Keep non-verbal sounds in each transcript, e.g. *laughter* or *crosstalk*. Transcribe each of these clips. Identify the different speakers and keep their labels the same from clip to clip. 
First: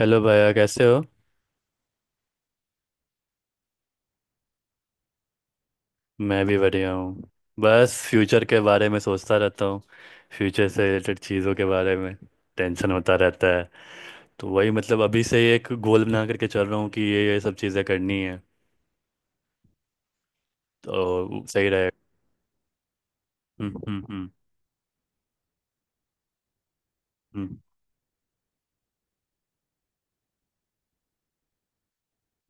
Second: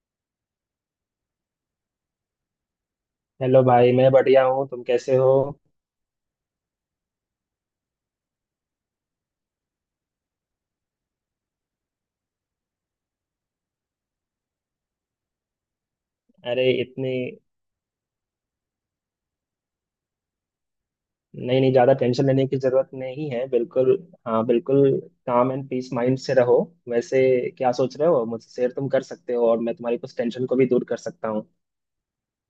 Speaker 1: Hello भैया, कैसे हो?
Speaker 2: हेलो भाई। मैं बढ़िया हूँ, तुम कैसे हो?
Speaker 1: मैं भी बढ़िया हूँ। बस फ्यूचर के बारे में सोचता रहता हूँ, फ्यूचर से रिलेटेड चीज़ों के बारे में। टेंशन होता रहता है। तो वही, मतलब अभी से ही एक गोल बना करके चल
Speaker 2: अरे
Speaker 1: रहा हूँ कि
Speaker 2: इतनी?
Speaker 1: ये सब चीज़ें करनी है, तो
Speaker 2: नहीं
Speaker 1: सही
Speaker 2: नहीं,
Speaker 1: रहेगा।
Speaker 2: ज़्यादा टेंशन लेने की ज़रूरत नहीं है,
Speaker 1: हम्म,
Speaker 2: बिल्कुल।
Speaker 1: हम्म, हम्म,
Speaker 2: हाँ बिल्कुल। काम एंड पीस माइंड से रहो। वैसे
Speaker 1: हम्म।
Speaker 2: क्या सोच रहे हो, मुझसे शेयर तुम कर सकते हो और मैं तुम्हारी कुछ टेंशन को भी दूर कर सकता हूँ।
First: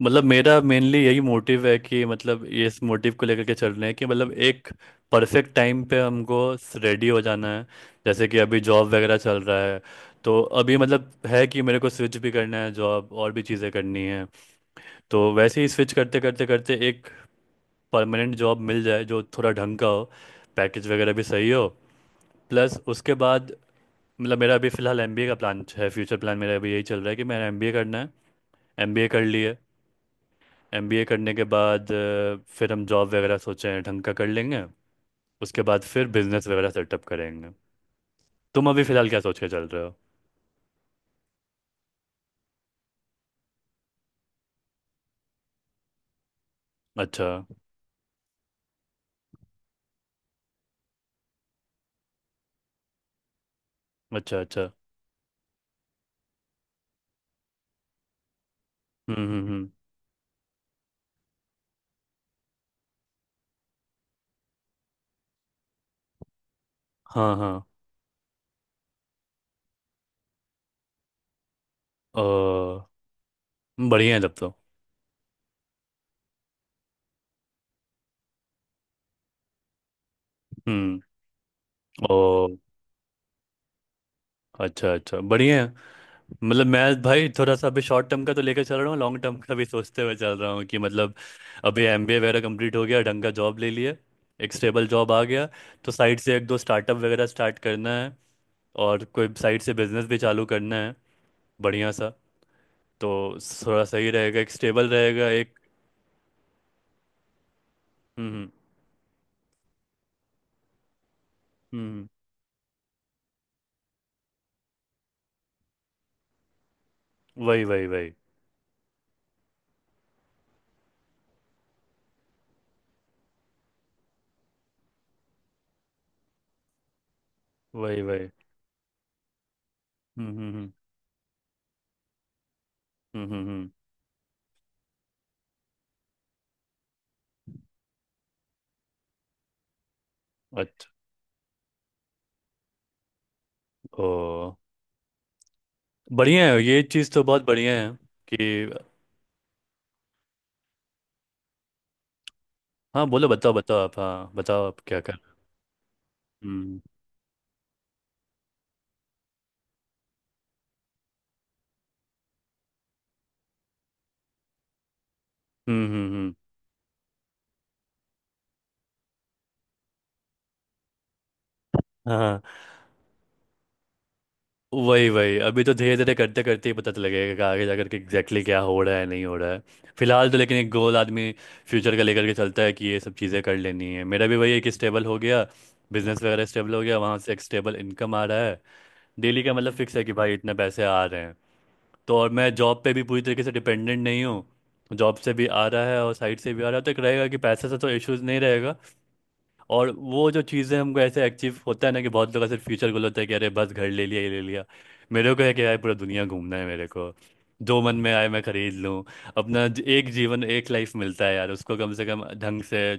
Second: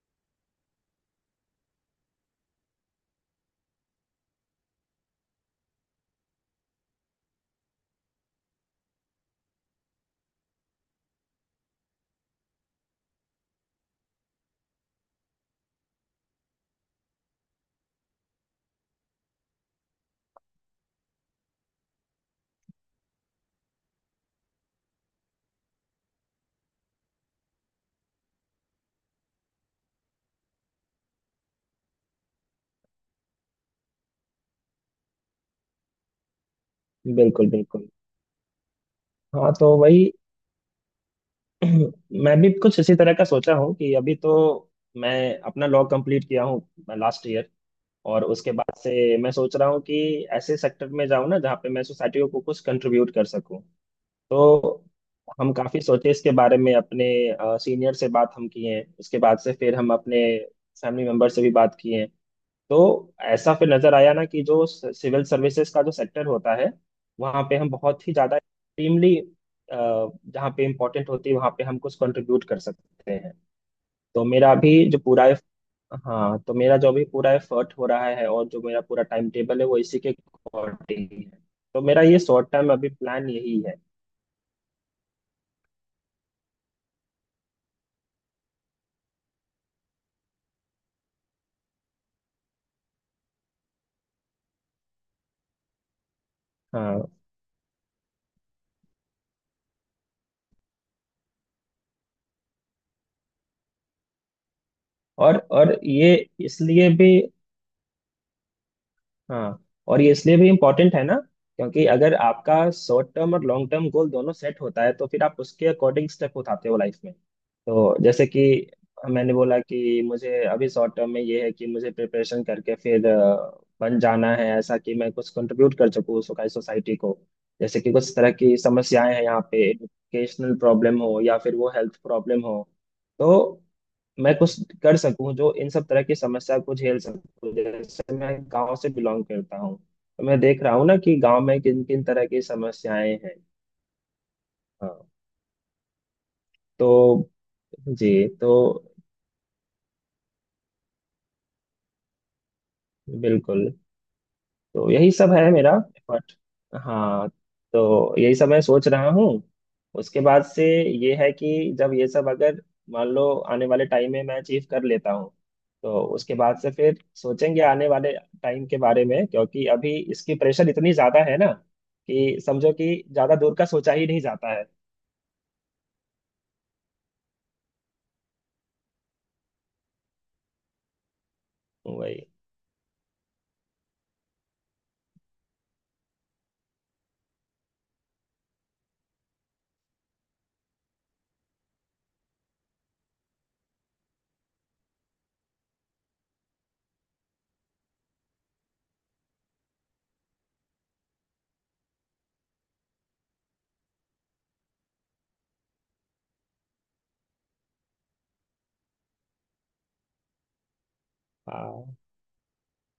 Speaker 1: मतलब मेरा मेनली यही मोटिव है कि मतलब ये इस मोटिव को लेकर के चल रहे हैं कि मतलब एक परफेक्ट टाइम पे हमको रेडी हो जाना है। जैसे कि अभी जॉब वगैरह चल रहा है, तो अभी मतलब है कि मेरे को स्विच भी करना है जॉब, और भी चीज़ें करनी है। तो वैसे ही स्विच करते करते करते एक परमानेंट जॉब मिल जाए जो थोड़ा ढंग का हो, पैकेज वगैरह भी सही हो। प्लस उसके बाद मतलब मेरा अभी फ़िलहाल एमबीए का प्लान है। फ्यूचर प्लान मेरा अभी यही चल रहा है कि मेरा एमबीए करना है। एमबीए कर लिए, एमबीए करने के बाद फिर हम जॉब वगैरह सोचे हैं ढंग का कर लेंगे। उसके बाद फिर बिजनेस वगैरह सेटअप
Speaker 2: बिल्कुल
Speaker 1: करेंगे।
Speaker 2: बिल्कुल।
Speaker 1: तुम अभी फिलहाल क्या सोच के
Speaker 2: हाँ
Speaker 1: चल
Speaker 2: तो
Speaker 1: रहे हो?
Speaker 2: वही। *clears throat* मैं भी कुछ इसी तरह का सोचा हूँ कि अभी तो मैं अपना लॉ कंप्लीट किया हूँ
Speaker 1: अच्छा,
Speaker 2: लास्ट ईयर। और उसके बाद से मैं सोच रहा हूँ कि ऐसे सेक्टर में जाऊँ ना जहाँ पे मैं सोसाइटी को कुछ कंट्रीब्यूट कर सकूँ।
Speaker 1: अच्छा। अच्छा।
Speaker 2: तो हम काफी सोचे इसके बारे में, अपने सीनियर से बात हम किए हैं, उसके
Speaker 1: हम्म,
Speaker 2: बाद
Speaker 1: हम्म,
Speaker 2: से
Speaker 1: हम्म।
Speaker 2: फिर हम अपने फैमिली मेंबर से भी बात किए हैं। तो ऐसा फिर नजर आया ना कि जो सिविल सर्विसेज का जो सेक्टर होता है
Speaker 1: हाँ,
Speaker 2: वहाँ
Speaker 1: हाँ।
Speaker 2: पे हम बहुत ही ज्यादा एक्सट्रीमली जहाँ पे इम्पोर्टेंट होती है वहाँ पे हम कुछ कंट्रीब्यूट कर
Speaker 1: ओ,
Speaker 2: सकते हैं।
Speaker 1: बढ़िया है
Speaker 2: तो
Speaker 1: तब
Speaker 2: मेरा
Speaker 1: तो।
Speaker 2: अभी जो पूरा, हाँ तो मेरा जो अभी पूरा एफर्ट हो रहा है और जो मेरा पूरा टाइम टेबल है वो इसी के
Speaker 1: हम्म।
Speaker 2: अकॉर्डिंग है। तो मेरा ये
Speaker 1: ओ,
Speaker 2: शॉर्ट टर्म अभी प्लान यही है।
Speaker 1: अच्छा, अच्छा, बढ़िया है। मतलब मैं भाई थोड़ा सा अभी शॉर्ट टर्म का तो लेकर चल रहा हूँ, लॉन्ग टर्म का भी सोचते हुए चल रहा हूँ कि मतलब अभी एमबीए वगैरह कंप्लीट हो गया, ढंग का जॉब ले लिया, एक स्टेबल जॉब आ गया, तो साइड से एक दो स्टार्टअप
Speaker 2: हाँ।
Speaker 1: वगैरह स्टार्ट करना है और कोई साइड से बिजनेस भी चालू करना है बढ़िया सा। तो थोड़ा सही रहेगा, एक स्टेबल रहेगा
Speaker 2: और
Speaker 1: एक।
Speaker 2: और ये इसलिए भी,
Speaker 1: हम्म, हम्म,
Speaker 2: हाँ और ये इसलिए भी इम्पोर्टेंट है ना क्योंकि
Speaker 1: हम्म,
Speaker 2: अगर आपका शॉर्ट टर्म और लॉन्ग टर्म गोल दोनों सेट होता है तो फिर आप उसके अकॉर्डिंग स्टेप उठाते हो लाइफ में।
Speaker 1: वही, वही,
Speaker 2: तो
Speaker 1: वही,
Speaker 2: जैसे कि मैंने बोला कि मुझे अभी शॉर्ट टर्म में ये है कि मुझे प्रिपरेशन करके फिर बन जाना है ऐसा कि मैं कुछ कंट्रीब्यूट कर सकूँ सोसाइटी को। जैसे कि
Speaker 1: वही,
Speaker 2: कुछ
Speaker 1: वही।
Speaker 2: तरह की समस्याएं हैं यहाँ पे,
Speaker 1: हम्म, हम्म,
Speaker 2: एजुकेशनल
Speaker 1: हम्म,
Speaker 2: प्रॉब्लम हो या फिर वो हेल्थ प्रॉब्लम हो।
Speaker 1: हम्म,
Speaker 2: तो
Speaker 1: हम्म।
Speaker 2: मैं कुछ कर सकूं जो इन सब तरह की समस्या को झेल सकूं। जैसे मैं गांव से बिलोंग करता हूं तो मैं देख रहा हूं
Speaker 1: अच्छा।
Speaker 2: ना कि गांव में किन किन तरह की समस्याएं हैं।
Speaker 1: ओ,
Speaker 2: हाँ।
Speaker 1: बढ़िया है, ये
Speaker 2: तो
Speaker 1: चीज़ तो बहुत बढ़िया है
Speaker 2: जी, तो
Speaker 1: कि। हाँ, बोलो, बताओ,
Speaker 2: बिल्कुल।
Speaker 1: बताओ आप, हाँ, बताओ आप
Speaker 2: तो
Speaker 1: क्या
Speaker 2: यही
Speaker 1: कर।
Speaker 2: सब है मेरा, बट
Speaker 1: हम्म,
Speaker 2: हाँ, तो यही सब मैं सोच रहा हूँ। उसके बाद से ये है कि जब ये सब अगर, मान लो आने वाले टाइम में मैं अचीव कर लेता हूँ,
Speaker 1: हम्म,
Speaker 2: तो
Speaker 1: हम्म, हम्म।
Speaker 2: उसके बाद से फिर सोचेंगे आने वाले टाइम के बारे में, क्योंकि अभी इसकी प्रेशर इतनी ज्यादा है ना कि
Speaker 1: हाँ,
Speaker 2: समझो कि ज्यादा दूर का सोचा ही नहीं जाता है।
Speaker 1: वही वही। अभी तो धीरे धीरे करते करते ही पता लगेगा कि आगे जाकर के एग्जैक्टली क्या हो रहा है, नहीं हो रहा है। फिलहाल तो लेकिन एक गोल आदमी फ्यूचर का लेकर
Speaker 2: वही।
Speaker 1: के चलता है कि ये सब चीज़ें कर लेनी है। मेरा भी वही है कि स्टेबल हो गया, बिजनेस वगैरह स्टेबल हो गया, वहाँ से एक स्टेबल इनकम आ रहा है, डेली का मतलब फिक्स है कि भाई इतने पैसे आ रहे हैं, तो और मैं जॉब पे भी पूरी तरीके से डिपेंडेंट नहीं हूँ। जॉब से भी आ रहा है और साइड से भी आ रहा है, तो एक रहेगा कि पैसे से तो इश्यूज नहीं रहेगा। और वो जो चीज़ें हमको ऐसे अचीव होता है ना, कि बहुत लोग ऐसे फ्यूचर गोल होता है कि अरे बस घर ले लिया, ये ले लिया। मेरे को है कि यार पूरा दुनिया घूमना है मेरे को, जो मन में आए मैं खरीद लूँ। अपना एक जीवन, एक लाइफ मिलता है यार, उसको कम
Speaker 2: हाँ
Speaker 1: से कम ढंग से,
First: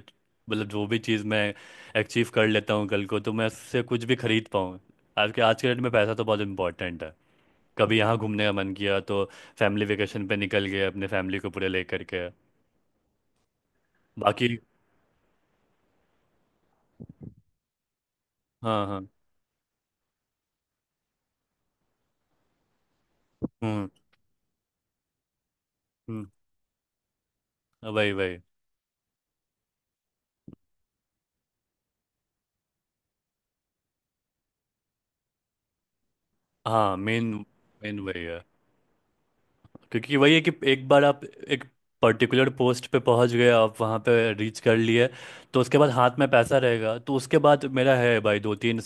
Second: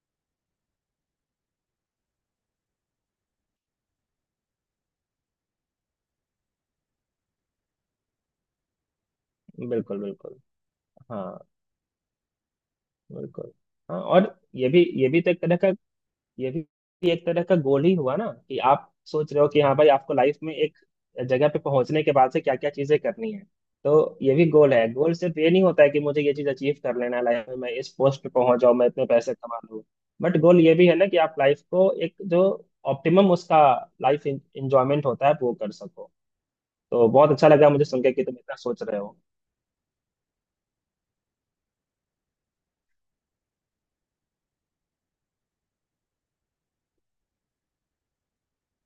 Speaker 1: मतलब जो भी चीज़ मैं अचीव कर लेता हूँ कल को, तो मैं उससे कुछ भी खरीद पाऊँ। आज के डेट में पैसा तो बहुत इंपॉर्टेंट है। कभी यहाँ घूमने का मन किया तो फैमिली
Speaker 2: बिल्कुल
Speaker 1: वेकेशन
Speaker 2: बिल्कुल।
Speaker 1: पे निकल गए अपने
Speaker 2: हाँ
Speaker 1: फैमिली को पूरे लेकर के।
Speaker 2: बिल्कुल। हाँ। और
Speaker 1: बाकी।
Speaker 2: ये भी ये भी तो एक तरह का, ये भी एक तरह का गोल ही हुआ ना कि
Speaker 1: हाँ,
Speaker 2: आप
Speaker 1: हाँ।
Speaker 2: सोच रहे हो कि हाँ भाई आपको लाइफ में एक जगह पे पहुंचने के बाद से क्या क्या चीजें करनी है।
Speaker 1: हम्म,
Speaker 2: तो ये भी गोल है। गोल सिर्फ ये नहीं होता है कि मुझे
Speaker 1: हम्म,
Speaker 2: ये चीज अचीव कर लेना है लाइफ में, मैं इस
Speaker 1: वही
Speaker 2: पोस्ट पे
Speaker 1: वही।
Speaker 2: पहुंच जाऊं, मैं इतने पैसे कमा लूं। बट गोल ये भी है ना कि आप लाइफ को एक जो ऑप्टिमम उसका लाइफ एंजॉयमेंट होता है वो कर सको।
Speaker 1: हाँ,
Speaker 2: तो बहुत
Speaker 1: मेन।
Speaker 2: अच्छा लगा मुझे
Speaker 1: मेन
Speaker 2: सुन के
Speaker 1: वही
Speaker 2: कि तुम
Speaker 1: है।
Speaker 2: इतना सोच रहे हो।
Speaker 1: क्योंकि वही है कि एक बार आप एक पर्टिकुलर पोस्ट पे पहुंच गए, आप वहाँ पे रीच कर लिए, तो उसके बाद हाथ में पैसा रहेगा, तो उसके बाद मेरा है भाई दो तीन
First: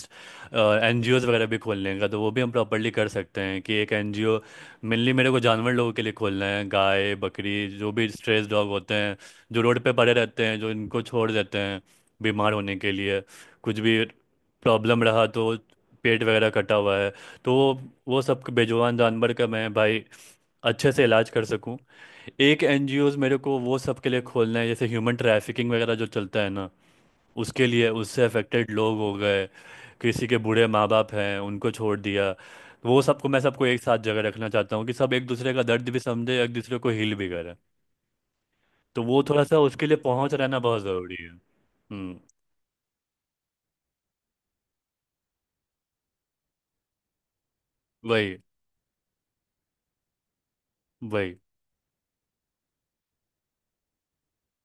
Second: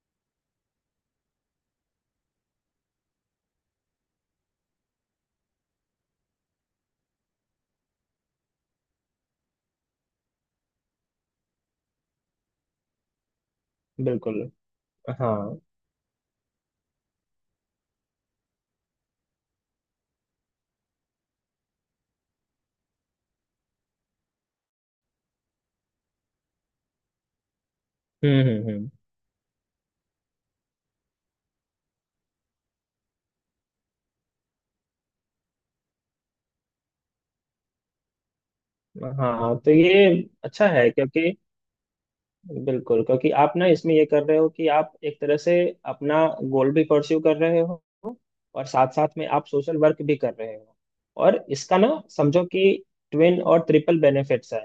Speaker 1: एनजीओज वगैरह भी खोलने का, तो वो भी हम प्रॉपरली कर सकते हैं कि एक एनजीओ मेनली मेरे को जानवर लोगों के लिए खोलना है, गाय बकरी जो भी स्ट्रेस डॉग होते हैं जो रोड पे पड़े रहते हैं, जो इनको छोड़ देते हैं बीमार होने के लिए, कुछ भी
Speaker 2: बिल्कुल।
Speaker 1: प्रॉब्लम रहा
Speaker 2: हाँ।
Speaker 1: तो, पेट वगैरह कटा हुआ है, तो वो सब बेजुबान जानवर का मैं भाई अच्छे से इलाज कर सकूं। एक एनजीओज मेरे को वो सब के लिए खोलना है जैसे ह्यूमन ट्रैफिकिंग वगैरह जो चलता है ना, उसके लिए, उससे अफेक्टेड
Speaker 2: हम्म।
Speaker 1: लोग हो गए, किसी के बूढ़े माँ बाप हैं उनको छोड़ दिया, वो सबको मैं सबको एक साथ जगह रखना चाहता हूँ कि सब एक दूसरे का दर्द भी समझे, एक दूसरे को हील भी करे। तो वो थोड़ा
Speaker 2: हाँ
Speaker 1: सा
Speaker 2: तो
Speaker 1: उसके लिए
Speaker 2: ये
Speaker 1: पहुँच रहना
Speaker 2: अच्छा
Speaker 1: बहुत
Speaker 2: है
Speaker 1: ज़रूरी है।
Speaker 2: क्योंकि,
Speaker 1: हम्म,
Speaker 2: बिल्कुल क्योंकि आप ना इसमें ये कर रहे हो कि आप एक तरह से अपना गोल भी परस्यू कर रहे हो
Speaker 1: वही,
Speaker 2: और साथ साथ में आप सोशल वर्क भी कर रहे हो।
Speaker 1: वही,
Speaker 2: और इसका ना समझो कि ट्विन और ट्रिपल बेनिफिट्स है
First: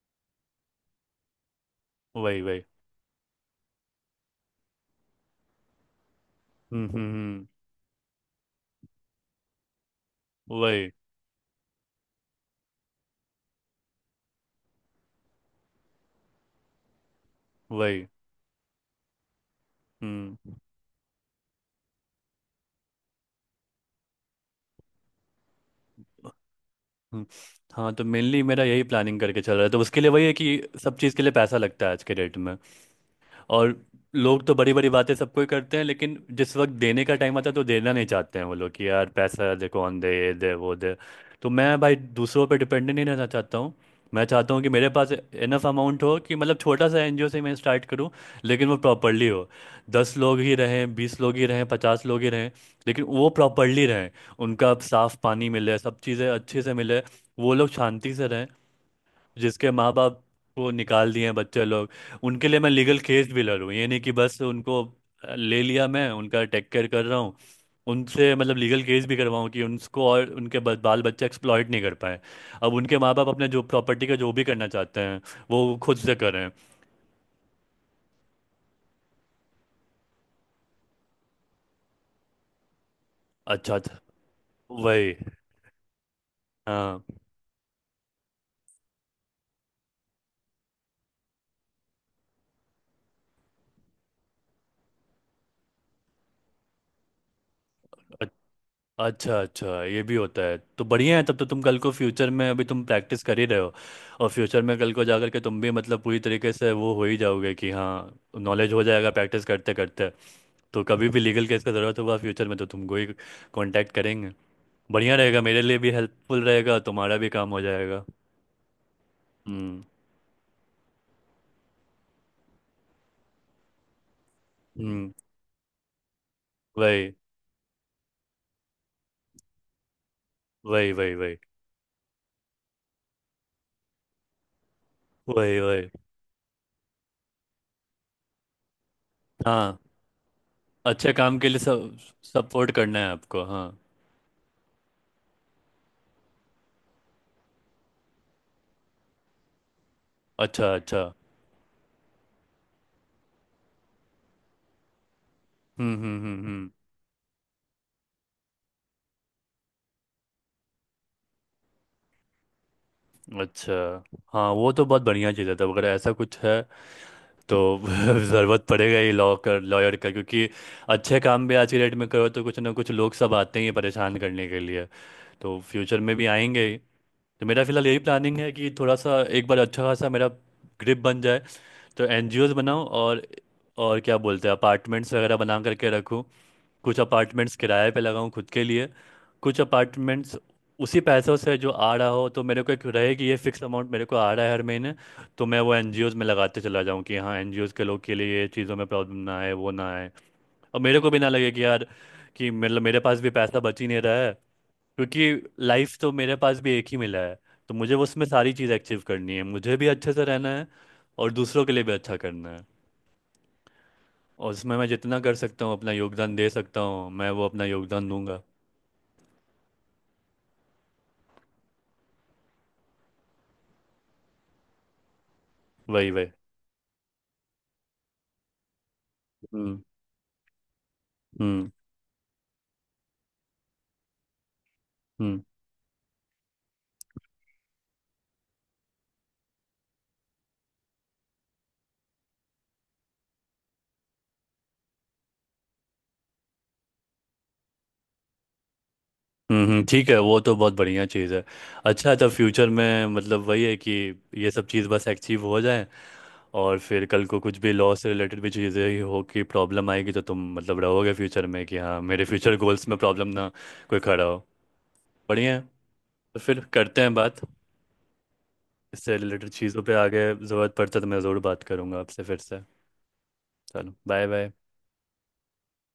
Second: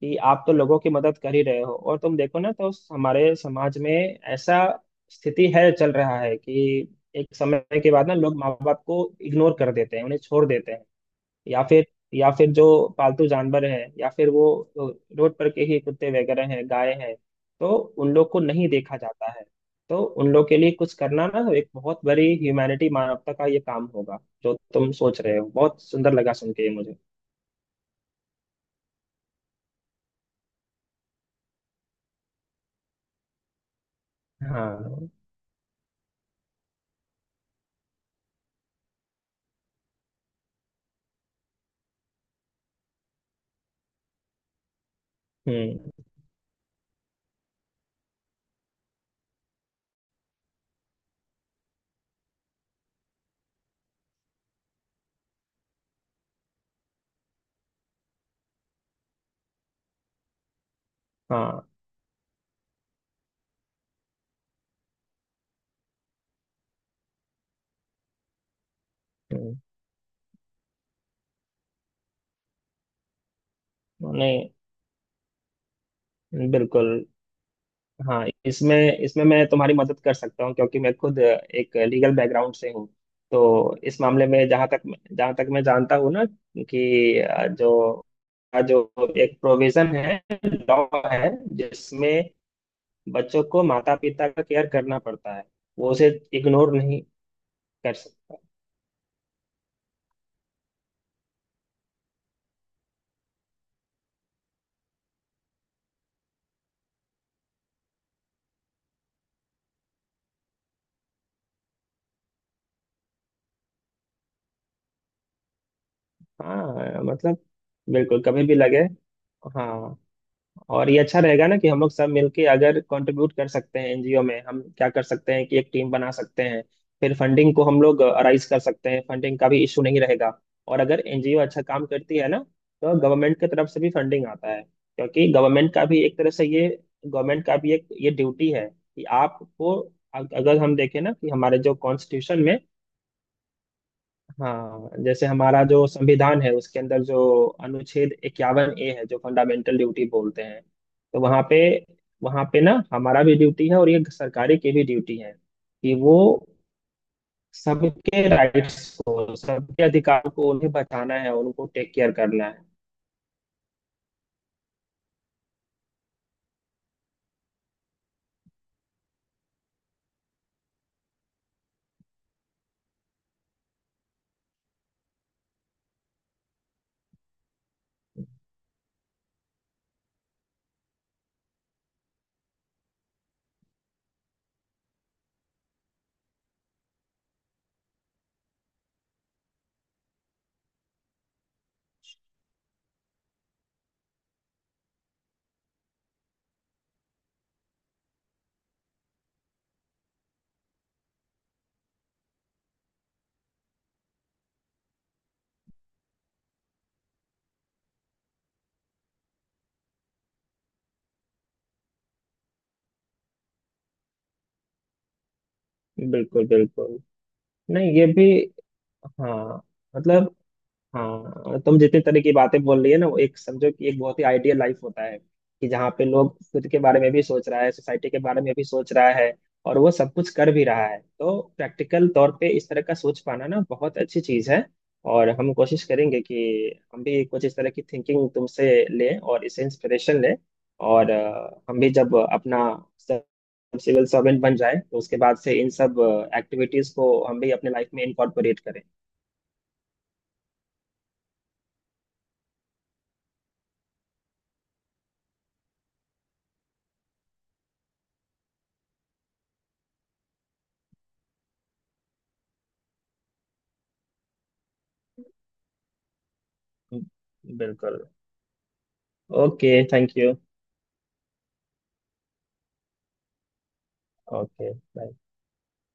Speaker 2: कि आप तो लोगों की मदद कर ही रहे हो। और तुम देखो
Speaker 1: वही,
Speaker 2: ना
Speaker 1: वही।
Speaker 2: तो हमारे समाज में ऐसा स्थिति है चल रहा है कि
Speaker 1: हम्म, हम्म,
Speaker 2: एक समय के बाद ना लोग माँ बाप को इग्नोर कर देते हैं, उन्हें छोड़ देते हैं।
Speaker 1: वही,
Speaker 2: या फिर, या फिर जो पालतू जानवर है या फिर वो रोड पर के ही कुत्ते वगैरह हैं, गाय हैं, तो
Speaker 1: वही।
Speaker 2: उन लोग को नहीं देखा जाता है। तो उन लोग
Speaker 1: हम्म,
Speaker 2: के लिए कुछ करना ना एक बहुत बड़ी ह्यूमैनिटी, मानवता का ये काम होगा जो तुम सोच रहे हो। बहुत सुंदर लगा सुन के ये मुझे।
Speaker 1: हम्म। हाँ, तो मेनली मेरा यही प्लानिंग करके चल रहा है, तो उसके लिए वही है कि सब चीज़ के लिए पैसा लगता है आज के डेट में। और लोग तो बड़ी बड़ी बातें
Speaker 2: हाँ।
Speaker 1: सबको ही करते हैं लेकिन जिस वक्त देने का टाइम आता है तो देना नहीं चाहते हैं, वो लोग कि यार पैसा दे, कौन दे, ये दे, वो दे। तो मैं भाई दूसरों पे डिपेंडेंट नहीं रहना चाहता हूँ। मैं चाहता हूँ कि मेरे पास इनफ अमाउंट
Speaker 2: हम्म।
Speaker 1: हो, कि मतलब छोटा सा एनजीओ से मैं स्टार्ट करूँ लेकिन वो प्रॉपरली हो। 10 लोग ही रहें, 20 लोग ही रहें, 50 लोग ही रहें, लेकिन वो प्रॉपरली रहें। उनका साफ पानी मिले, सब चीज़ें अच्छे से मिले, वो लोग शांति से रहें। जिसके माँ बाप को निकाल दिए हैं बच्चे
Speaker 2: हाँ।
Speaker 1: लोग, उनके लिए मैं लीगल केस भी लड़ूँ, ये नहीं कि बस उनको ले लिया मैं, उनका टेक केयर कर रहा हूँ। उनसे मतलब लीगल केस भी करवाऊँ
Speaker 2: हम्म।
Speaker 1: कि उनको और उनके बाल बच्चे एक्सप्लॉइट नहीं कर पाए, अब उनके माँ बाप अपने जो प्रॉपर्टी का जो भी
Speaker 2: नहीं
Speaker 1: करना चाहते हैं वो खुद से करें।
Speaker 2: बिल्कुल। हाँ इसमें इसमें मैं तुम्हारी मदद कर सकता हूँ क्योंकि मैं खुद एक लीगल बैकग्राउंड से हूँ।
Speaker 1: अच्छा,
Speaker 2: तो
Speaker 1: अच्छा।
Speaker 2: इस मामले में जहाँ तक
Speaker 1: वही।
Speaker 2: जहाँ तक मैं जानता हूँ ना
Speaker 1: हाँ।
Speaker 2: कि जो जो एक प्रोविजन है, लॉ है, जिसमें बच्चों को माता पिता का केयर करना पड़ता है, वो उसे इग्नोर नहीं कर सकता।
Speaker 1: अच्छा, अच्छा, ये भी होता है तो बढ़िया है तब तो। तुम कल को फ्यूचर में, अभी तुम प्रैक्टिस कर ही रहे हो, और फ्यूचर में कल को जाकर के तुम भी मतलब पूरी तरीके से वो हो ही जाओगे कि हाँ, नॉलेज हो जाएगा प्रैक्टिस करते करते। तो कभी भी लीगल केस का ज़रूरत हुआ फ्यूचर में, तो तुमको ही कांटेक्ट करेंगे, बढ़िया रहेगा, मेरे लिए भी हेल्पफुल रहेगा,
Speaker 2: हाँ
Speaker 1: तुम्हारा भी
Speaker 2: मतलब
Speaker 1: काम हो जाएगा।
Speaker 2: बिल्कुल, कभी भी लगे।
Speaker 1: हम्म,
Speaker 2: हाँ। और ये अच्छा रहेगा ना कि हम लोग सब मिलके अगर कंट्रीब्यूट कर सकते हैं एनजीओ में, हम क्या कर
Speaker 1: हम्म,
Speaker 2: सकते हैं कि एक टीम बना सकते हैं,
Speaker 1: वही,
Speaker 2: फिर फंडिंग को हम लोग राइज कर सकते हैं, फंडिंग का भी इशू नहीं रहेगा। और
Speaker 1: वही,
Speaker 2: अगर
Speaker 1: वही, वही,
Speaker 2: एनजीओ अच्छा काम करती है ना तो गवर्नमेंट की तरफ से भी फंडिंग आता है, क्योंकि
Speaker 1: वही,
Speaker 2: गवर्नमेंट का
Speaker 1: वही।
Speaker 2: भी एक तरह से ये, गवर्नमेंट का भी एक ये ड्यूटी है कि आपको,
Speaker 1: हाँ,
Speaker 2: अगर हम देखें
Speaker 1: अच्छे
Speaker 2: ना कि
Speaker 1: काम के
Speaker 2: हमारे
Speaker 1: लिए
Speaker 2: जो
Speaker 1: सब
Speaker 2: कॉन्स्टिट्यूशन में,
Speaker 1: सपोर्ट करना है आपको, हाँ।
Speaker 2: हाँ जैसे हमारा जो संविधान है उसके अंदर जो अनुच्छेद 51 ए है जो फंडामेंटल ड्यूटी बोलते हैं,
Speaker 1: अच्छा, अच्छा।
Speaker 2: तो वहाँ पे, वहाँ पे ना हमारा भी ड्यूटी है और ये सरकारी की भी ड्यूटी है
Speaker 1: हम्म,
Speaker 2: कि वो
Speaker 1: हम्म, हम्म, हम्म।
Speaker 2: सबके राइट्स को, सबके अधिकार को उन्हें बचाना है, उनको टेक केयर करना है।
Speaker 1: अच्छा। हाँ, वो तो बहुत बढ़िया चीज़ है तब, अगर ऐसा कुछ है तो *laughs* ज़रूरत पड़ेगा ही लॉ कर लॉयर का, क्योंकि अच्छे काम भी आज की डेट में करो तो कुछ ना कुछ लोग सब आते ही हैं परेशान करने के लिए, तो फ्यूचर में भी आएंगे ही। तो मेरा फिलहाल यही प्लानिंग है कि थोड़ा सा एक बार अच्छा खासा मेरा ग्रिप बन जाए, तो एनजीओज बनाऊँ और क्या बोलते हैं, अपार्टमेंट्स वगैरह बना करके रखूँ। कुछ अपार्टमेंट्स किराए पे लगाऊं खुद के लिए, कुछ अपार्टमेंट्स उसी पैसों से जो आ रहा हो, तो मेरे को एक रहे कि ये फिक्स अमाउंट मेरे को आ रहा है हर महीने, तो मैं वो एनजीओज में लगाते चला जाऊं कि हाँ, एनजीओज के लोग के लिए ये चीज़ों में प्रॉब्लम ना आए, वो ना आए। और मेरे को भी ना लगे कि यार कि मतलब मेरे पास भी पैसा बच ही नहीं रहा है, क्योंकि लाइफ तो मेरे पास भी एक ही मिला है। तो मुझे उसमें सारी चीज़ें अचीव करनी है, मुझे भी अच्छे से रहना है और दूसरों के लिए भी अच्छा करना है। और उसमें मैं जितना कर सकता हूँ अपना योगदान
Speaker 2: बिल्कुल
Speaker 1: दे सकता
Speaker 2: बिल्कुल।
Speaker 1: हूँ, मैं वो अपना
Speaker 2: नहीं ये
Speaker 1: योगदान
Speaker 2: भी,
Speaker 1: दूंगा।
Speaker 2: हाँ मतलब, हाँ तुम जितने तरह की बातें बोल रही है ना वो एक समझो कि एक बहुत ही आइडियल लाइफ होता है कि जहाँ पे
Speaker 1: वही, वही।
Speaker 2: लोग खुद के बारे में भी सोच रहा है, सोसाइटी के बारे में भी सोच रहा है और
Speaker 1: हम्म,
Speaker 2: वो सब कुछ कर भी रहा है। तो
Speaker 1: हम्म,
Speaker 2: प्रैक्टिकल तौर पे इस तरह का सोच पाना ना बहुत अच्छी चीज है। और
Speaker 1: हम्म,
Speaker 2: हम कोशिश करेंगे कि हम भी कुछ इस तरह की थिंकिंग तुमसे लें और इससे इंस्पिरेशन लें। और हम भी जब अपना सिविल सर्वेंट बन जाए तो उसके बाद से इन सब एक्टिविटीज को हम भी अपने लाइफ में इंकॉर्पोरेट करें।
Speaker 1: हम्म, हम्म। ठीक है, वो तो बहुत बढ़िया चीज़ है। अच्छा, तो फ्यूचर में मतलब वही है कि ये सब चीज़ बस अचीव हो जाए, और फिर कल को कुछ भी लॉ से रिलेटेड भी चीज़ें ही हो कि प्रॉब्लम आएगी तो तुम मतलब रहोगे फ्यूचर में कि हाँ, मेरे फ्यूचर गोल्स में प्रॉब्लम ना कोई खड़ा हो। बढ़िया है। तो फिर करते हैं बात
Speaker 2: बिल्कुल।
Speaker 1: इससे रिलेटेड चीज़ों
Speaker 2: ओके
Speaker 1: पे
Speaker 2: थैंक
Speaker 1: आगे।
Speaker 2: यू।
Speaker 1: ज़रूरत पड़ता है तो मैं ज़रूर बात करूँगा आपसे फिर से। चलो, बाय, बाय।
Speaker 2: Okay bye.